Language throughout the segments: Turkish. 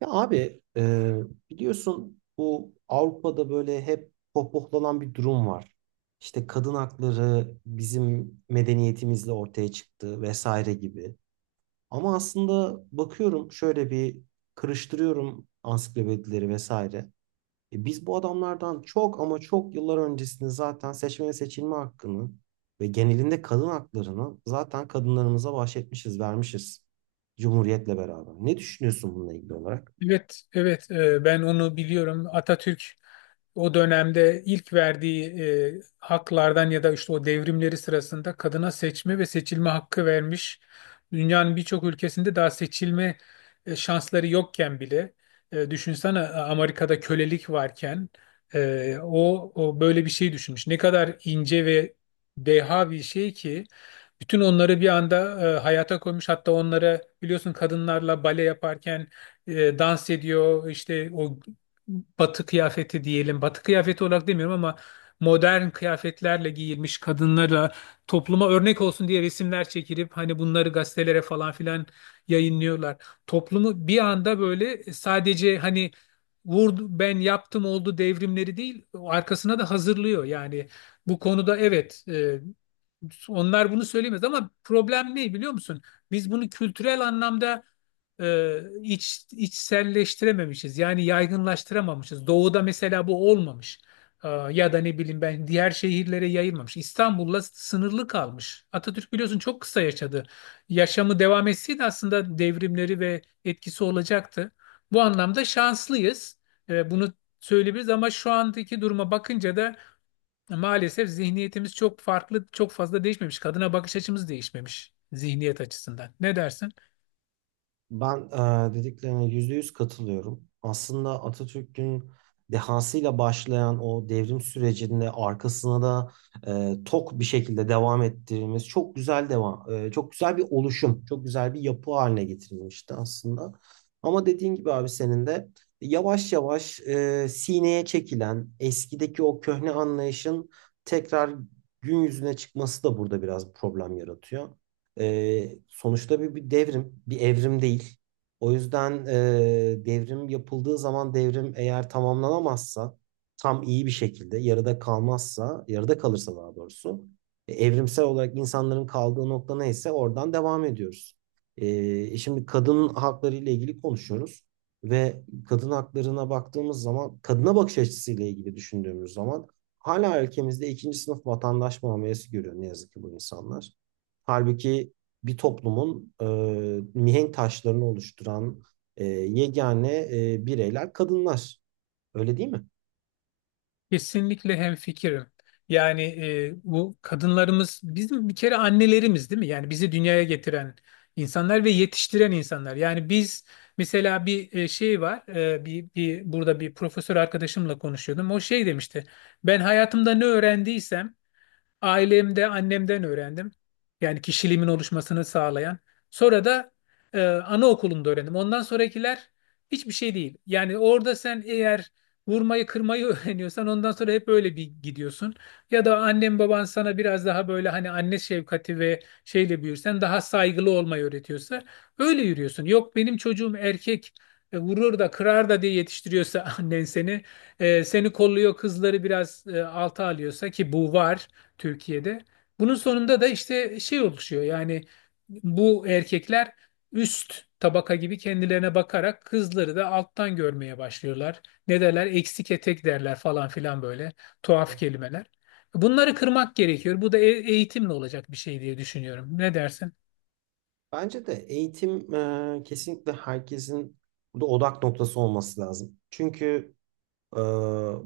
Ya abi biliyorsun bu Avrupa'da böyle hep pohpohlanan bir durum var. İşte kadın hakları bizim medeniyetimizle ortaya çıktı vesaire gibi. Ama aslında bakıyorum şöyle bir karıştırıyorum ansiklopedileri vesaire. Biz bu adamlardan çok ama çok yıllar öncesinde zaten seçme ve seçilme hakkını ve genelinde kadın haklarını zaten kadınlarımıza bahşetmişiz, vermişiz. Cumhuriyetle beraber. Ne düşünüyorsun bununla ilgili olarak? Evet, evet, ben onu biliyorum. Atatürk o dönemde ilk verdiği haklardan ya da işte o devrimleri sırasında kadına seçme ve seçilme hakkı vermiş. Dünyanın birçok ülkesinde daha seçilme şansları yokken bile, düşünsene, Amerika'da kölelik varken o böyle bir şey düşünmüş. Ne kadar ince ve deha bir şey ki bütün onları bir anda hayata koymuş. Hatta onlara biliyorsun kadınlarla bale yaparken dans ediyor, işte o batı kıyafeti diyelim, batı kıyafeti olarak demiyorum ama modern kıyafetlerle giyilmiş kadınlara topluma örnek olsun diye resimler çekilip hani bunları gazetelere falan filan yayınlıyorlar. Toplumu bir anda böyle sadece hani vurdu ben yaptım oldu devrimleri değil, arkasına da hazırlıyor yani. Bu konuda evet, onlar bunu söyleyemez ama problem ne biliyor musun? Biz bunu kültürel anlamda içselleştirememişiz. Yani yaygınlaştıramamışız. Doğu'da mesela bu olmamış. Ya da ne bileyim ben, diğer şehirlere yayılmamış. İstanbul'la sınırlı kalmış. Atatürk biliyorsun çok kısa yaşadı. Yaşamı devam etseydi aslında devrimleri ve etkisi olacaktı. Bu anlamda şanslıyız. Bunu söyleyebiliriz ama şu andaki duruma bakınca da maalesef zihniyetimiz çok farklı, çok fazla değişmemiş. Kadına bakış açımız değişmemiş zihniyet açısından. Ne dersin? Ben dediklerine yüzde yüz katılıyorum. Aslında Atatürk'ün dehasıyla başlayan o devrim sürecinde arkasına da tok bir şekilde devam ettirdiğimiz çok güzel devam, çok güzel bir oluşum, çok güzel bir yapı haline getirilmişti aslında. Ama dediğin gibi abi senin de yavaş yavaş sineye çekilen eskideki o köhne anlayışın tekrar gün yüzüne çıkması da burada biraz problem yaratıyor. Sonuçta bir devrim, bir evrim değil. O yüzden devrim yapıldığı zaman devrim eğer tamamlanamazsa, tam iyi bir şekilde yarıda kalmazsa, yarıda kalırsa daha doğrusu, evrimsel olarak insanların kaldığı nokta neyse oradan devam ediyoruz. Şimdi kadın hakları ile ilgili konuşuyoruz ve kadın haklarına baktığımız zaman, kadına bakış açısıyla ilgili düşündüğümüz zaman hala ülkemizde ikinci sınıf vatandaş muamelesi görüyor ne yazık ki bu insanlar. Halbuki bir toplumun mihenk taşlarını oluşturan yegane bireyler kadınlar. Öyle değil mi? Kesinlikle hemfikirim. Yani bu kadınlarımız bizim bir kere annelerimiz değil mi? Yani bizi dünyaya getiren insanlar ve yetiştiren insanlar. Yani biz mesela bir şey var. Bir burada bir profesör arkadaşımla konuşuyordum. O şey demişti. Ben hayatımda ne öğrendiysem ailemde annemden öğrendim. Yani kişiliğimin oluşmasını sağlayan. Sonra da anaokulunda öğrendim. Ondan sonrakiler hiçbir şey değil. Yani orada sen eğer vurmayı kırmayı öğreniyorsan ondan sonra hep öyle bir gidiyorsun. Ya da annem baban sana biraz daha böyle hani anne şefkati ve şeyle büyürsen daha saygılı olmayı öğretiyorsa öyle yürüyorsun. Yok, benim çocuğum erkek, vurur da kırar da diye yetiştiriyorsa annen seni kolluyor, kızları biraz alta alıyorsa, ki bu var. Türkiye'de. Bunun sonunda da işte şey oluşuyor yani, bu erkekler üst tabaka gibi kendilerine bakarak kızları da alttan görmeye başlıyorlar. Ne derler? Eksik etek derler falan filan, böyle tuhaf kelimeler. Bunları kırmak gerekiyor. Bu da eğitimle olacak bir şey diye düşünüyorum. Ne dersin? Bence de eğitim kesinlikle herkesin burada odak noktası olması lazım. Çünkü Ee,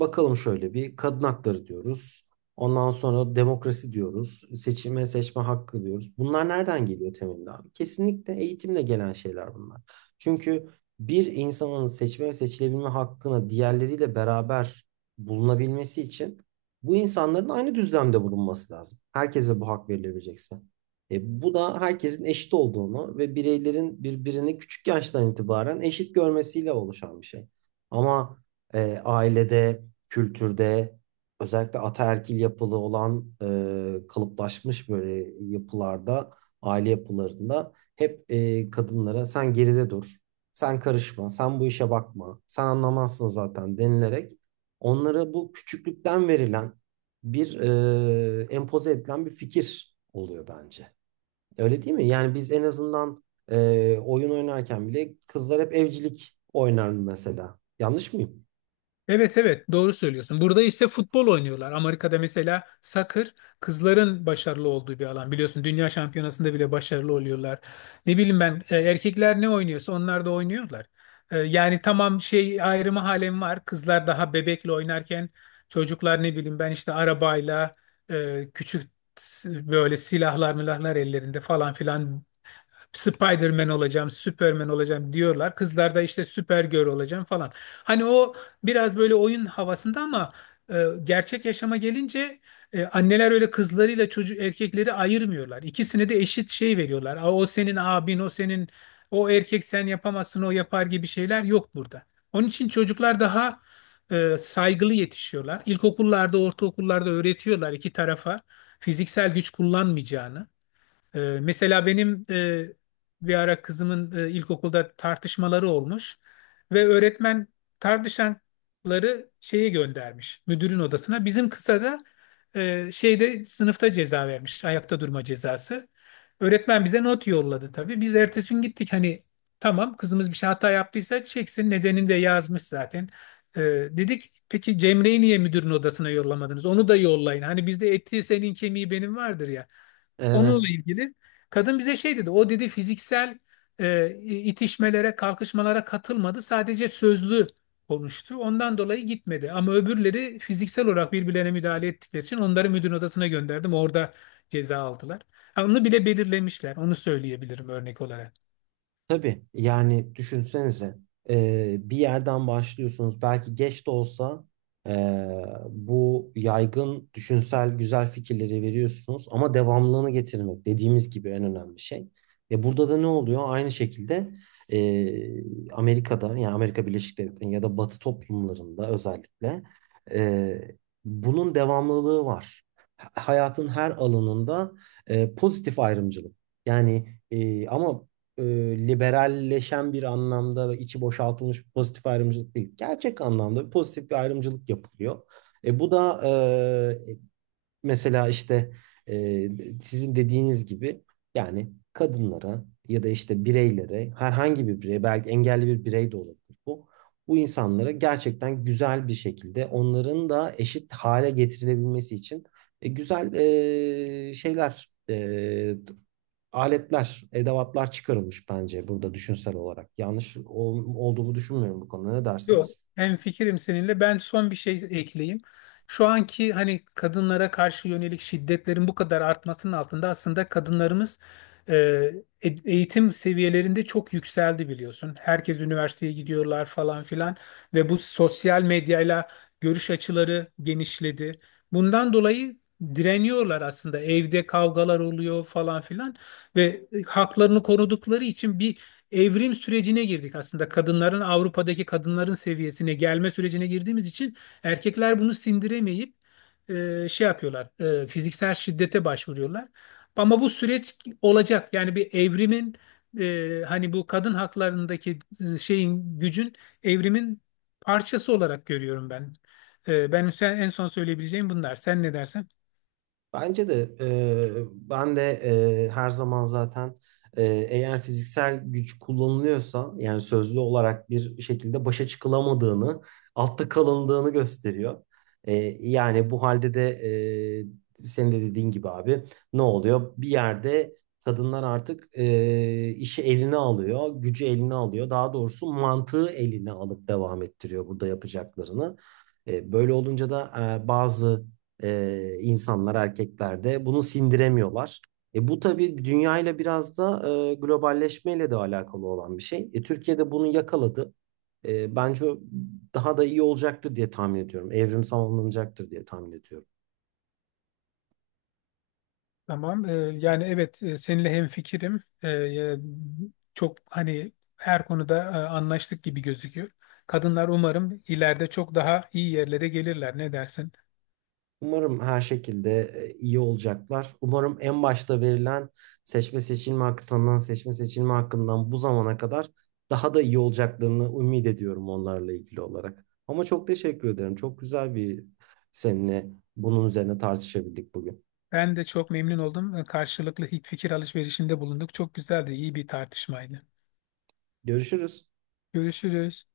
bakalım şöyle bir kadın hakları diyoruz. Ondan sonra demokrasi diyoruz. Seçime seçme hakkı diyoruz. Bunlar nereden geliyor temelinde abi? Kesinlikle eğitimle gelen şeyler bunlar. Çünkü bir insanın seçme ve seçilebilme hakkına diğerleriyle beraber bulunabilmesi için bu insanların aynı düzlemde bulunması lazım. Herkese bu hak verilebilecekse. Bu da herkesin eşit olduğunu ve bireylerin birbirini küçük yaştan itibaren eşit görmesiyle oluşan bir şey. Ama ailede, kültürde, özellikle ataerkil yapılı olan kalıplaşmış böyle yapılarda, aile yapılarında hep kadınlara sen geride dur, sen karışma, sen bu işe bakma, sen anlamazsın zaten denilerek onlara bu küçüklükten verilen bir empoze edilen bir fikir oluyor bence. Öyle değil mi? Yani biz en azından oyun oynarken bile kızlar hep evcilik oynar mesela. Yanlış mıyım? Evet, evet, doğru söylüyorsun. Burada ise futbol oynuyorlar. Amerika'da mesela soccer kızların başarılı olduğu bir alan. Biliyorsun dünya şampiyonasında bile başarılı oluyorlar. Ne bileyim ben, erkekler ne oynuyorsa onlar da oynuyorlar. Yani tamam, şey ayrımı halen var. Kızlar daha bebekle oynarken çocuklar, ne bileyim ben, işte arabayla, küçük böyle silahlar milahlar ellerinde falan filan, Spider-Man olacağım, Superman olacağım diyorlar. Kızlarda işte Supergirl olacağım falan. Hani o biraz böyle oyun havasında ama gerçek yaşama gelince anneler öyle kızlarıyla çocuk erkekleri ayırmıyorlar. İkisine de eşit şey veriyorlar. "Aa, o senin abin, o senin, o erkek sen yapamazsın, o yapar" gibi şeyler yok burada. Onun için çocuklar daha saygılı yetişiyorlar. İlkokullarda, ortaokullarda öğretiyorlar iki tarafa fiziksel güç kullanmayacağını. Mesela benim bir ara kızımın ilkokulda tartışmaları olmuş ve öğretmen tartışanları şeye göndermiş, müdürün odasına. Bizim kıza da şeyde, sınıfta ceza vermiş, ayakta durma cezası. Öğretmen bize not yolladı tabii. Biz ertesi gün gittik, hani tamam kızımız bir şey hata yaptıysa çeksin, nedenini de yazmış zaten. Ee, dedik peki Cemre'yi niye müdürün odasına yollamadınız? Onu da yollayın. Hani bizde eti senin kemiği benim vardır ya. Onunla Evet. ilgili kadın bize şey dedi. O dedi fiziksel itişmelere, kalkışmalara katılmadı. Sadece sözlü konuştu. Ondan dolayı gitmedi. Ama öbürleri fiziksel olarak birbirlerine müdahale ettikleri için onları müdür odasına gönderdim. Orada ceza aldılar. Ha, onu bile belirlemişler. Onu söyleyebilirim örnek olarak. Tabii yani düşünsenize bir yerden başlıyorsunuz. Belki geç de olsa e, bu yaygın düşünsel güzel fikirleri veriyorsunuz ama devamlılığını getirmek dediğimiz gibi en önemli şey. Burada da ne oluyor? Aynı şekilde Amerika'da yani Amerika Birleşik Devletleri'nin ya da Batı toplumlarında özellikle e, bunun devamlılığı var. Hayatın her alanında pozitif ayrımcılık. Yani ama e, liberalleşen bir anlamda ve içi boşaltılmış bir pozitif ayrımcılık değil. Gerçek anlamda bir pozitif bir ayrımcılık yapılıyor. Bu da e, mesela işte e, sizin dediğiniz gibi yani kadınlara ya da işte bireylere herhangi bir birey belki engelli bir birey de olabilir bu. Bu insanlara gerçekten güzel bir şekilde onların da eşit hale getirilebilmesi için güzel şeyler aletler, edevatlar çıkarılmış bence burada düşünsel olarak. Yanlış olduğumu düşünmüyorum bu konuda. Ne Yok, dersiniz? hemfikirim seninle. Ben son bir şey ekleyeyim. Şu anki hani kadınlara karşı yönelik şiddetlerin bu kadar artmasının altında aslında kadınlarımız e, eğitim seviyelerinde çok yükseldi biliyorsun. Herkes üniversiteye gidiyorlar falan filan ve bu sosyal medyayla görüş açıları genişledi. Bundan dolayı direniyorlar aslında. Evde kavgalar oluyor falan filan ve haklarını korudukları için bir evrim sürecine girdik aslında. Kadınların Avrupa'daki kadınların seviyesine gelme sürecine girdiğimiz için erkekler bunu sindiremeyip şey yapıyorlar. Fiziksel şiddete başvuruyorlar. Ama bu süreç olacak. Yani bir evrimin, hani bu kadın haklarındaki şeyin, gücün, evrimin parçası olarak görüyorum ben. Ben en son söyleyebileceğim bunlar. Sen ne dersen? Bence de ben de her zaman zaten e, eğer fiziksel güç kullanılıyorsa yani sözlü olarak bir şekilde başa çıkılamadığını, altta kalındığını gösteriyor. E, Yani bu halde de senin de dediğin gibi abi ne oluyor? Bir yerde kadınlar artık işi eline alıyor, gücü eline alıyor. Daha doğrusu mantığı eline alıp devam ettiriyor burada yapacaklarını. Böyle olunca da bazı insanlar erkeklerde bunu sindiremiyorlar. Bu tabii dünyayla biraz da globalleşmeyle de alakalı olan bir şey. Türkiye'de bunu yakaladı. Bence o daha da iyi olacaktır diye tahmin ediyorum. Evrimsel alınacaktır diye tahmin ediyorum. Tamam. Yani evet, seninle hemfikirim. Çok hani her konuda anlaştık gibi gözüküyor. Kadınlar umarım ileride çok daha iyi yerlere gelirler. Ne dersin? Umarım her şekilde iyi olacaklar. Umarım en başta verilen seçme seçilme hakkından, seçme seçilme hakkından bu zamana kadar daha da iyi olacaklarını ümit ediyorum onlarla ilgili olarak. Ama çok teşekkür ederim. Çok güzel bir seninle bunun üzerine tartışabildik bugün. Ben de çok memnun oldum. Karşılıklı fikir alışverişinde bulunduk. Çok güzeldi, iyi bir tartışmaydı. Görüşürüz. Görüşürüz.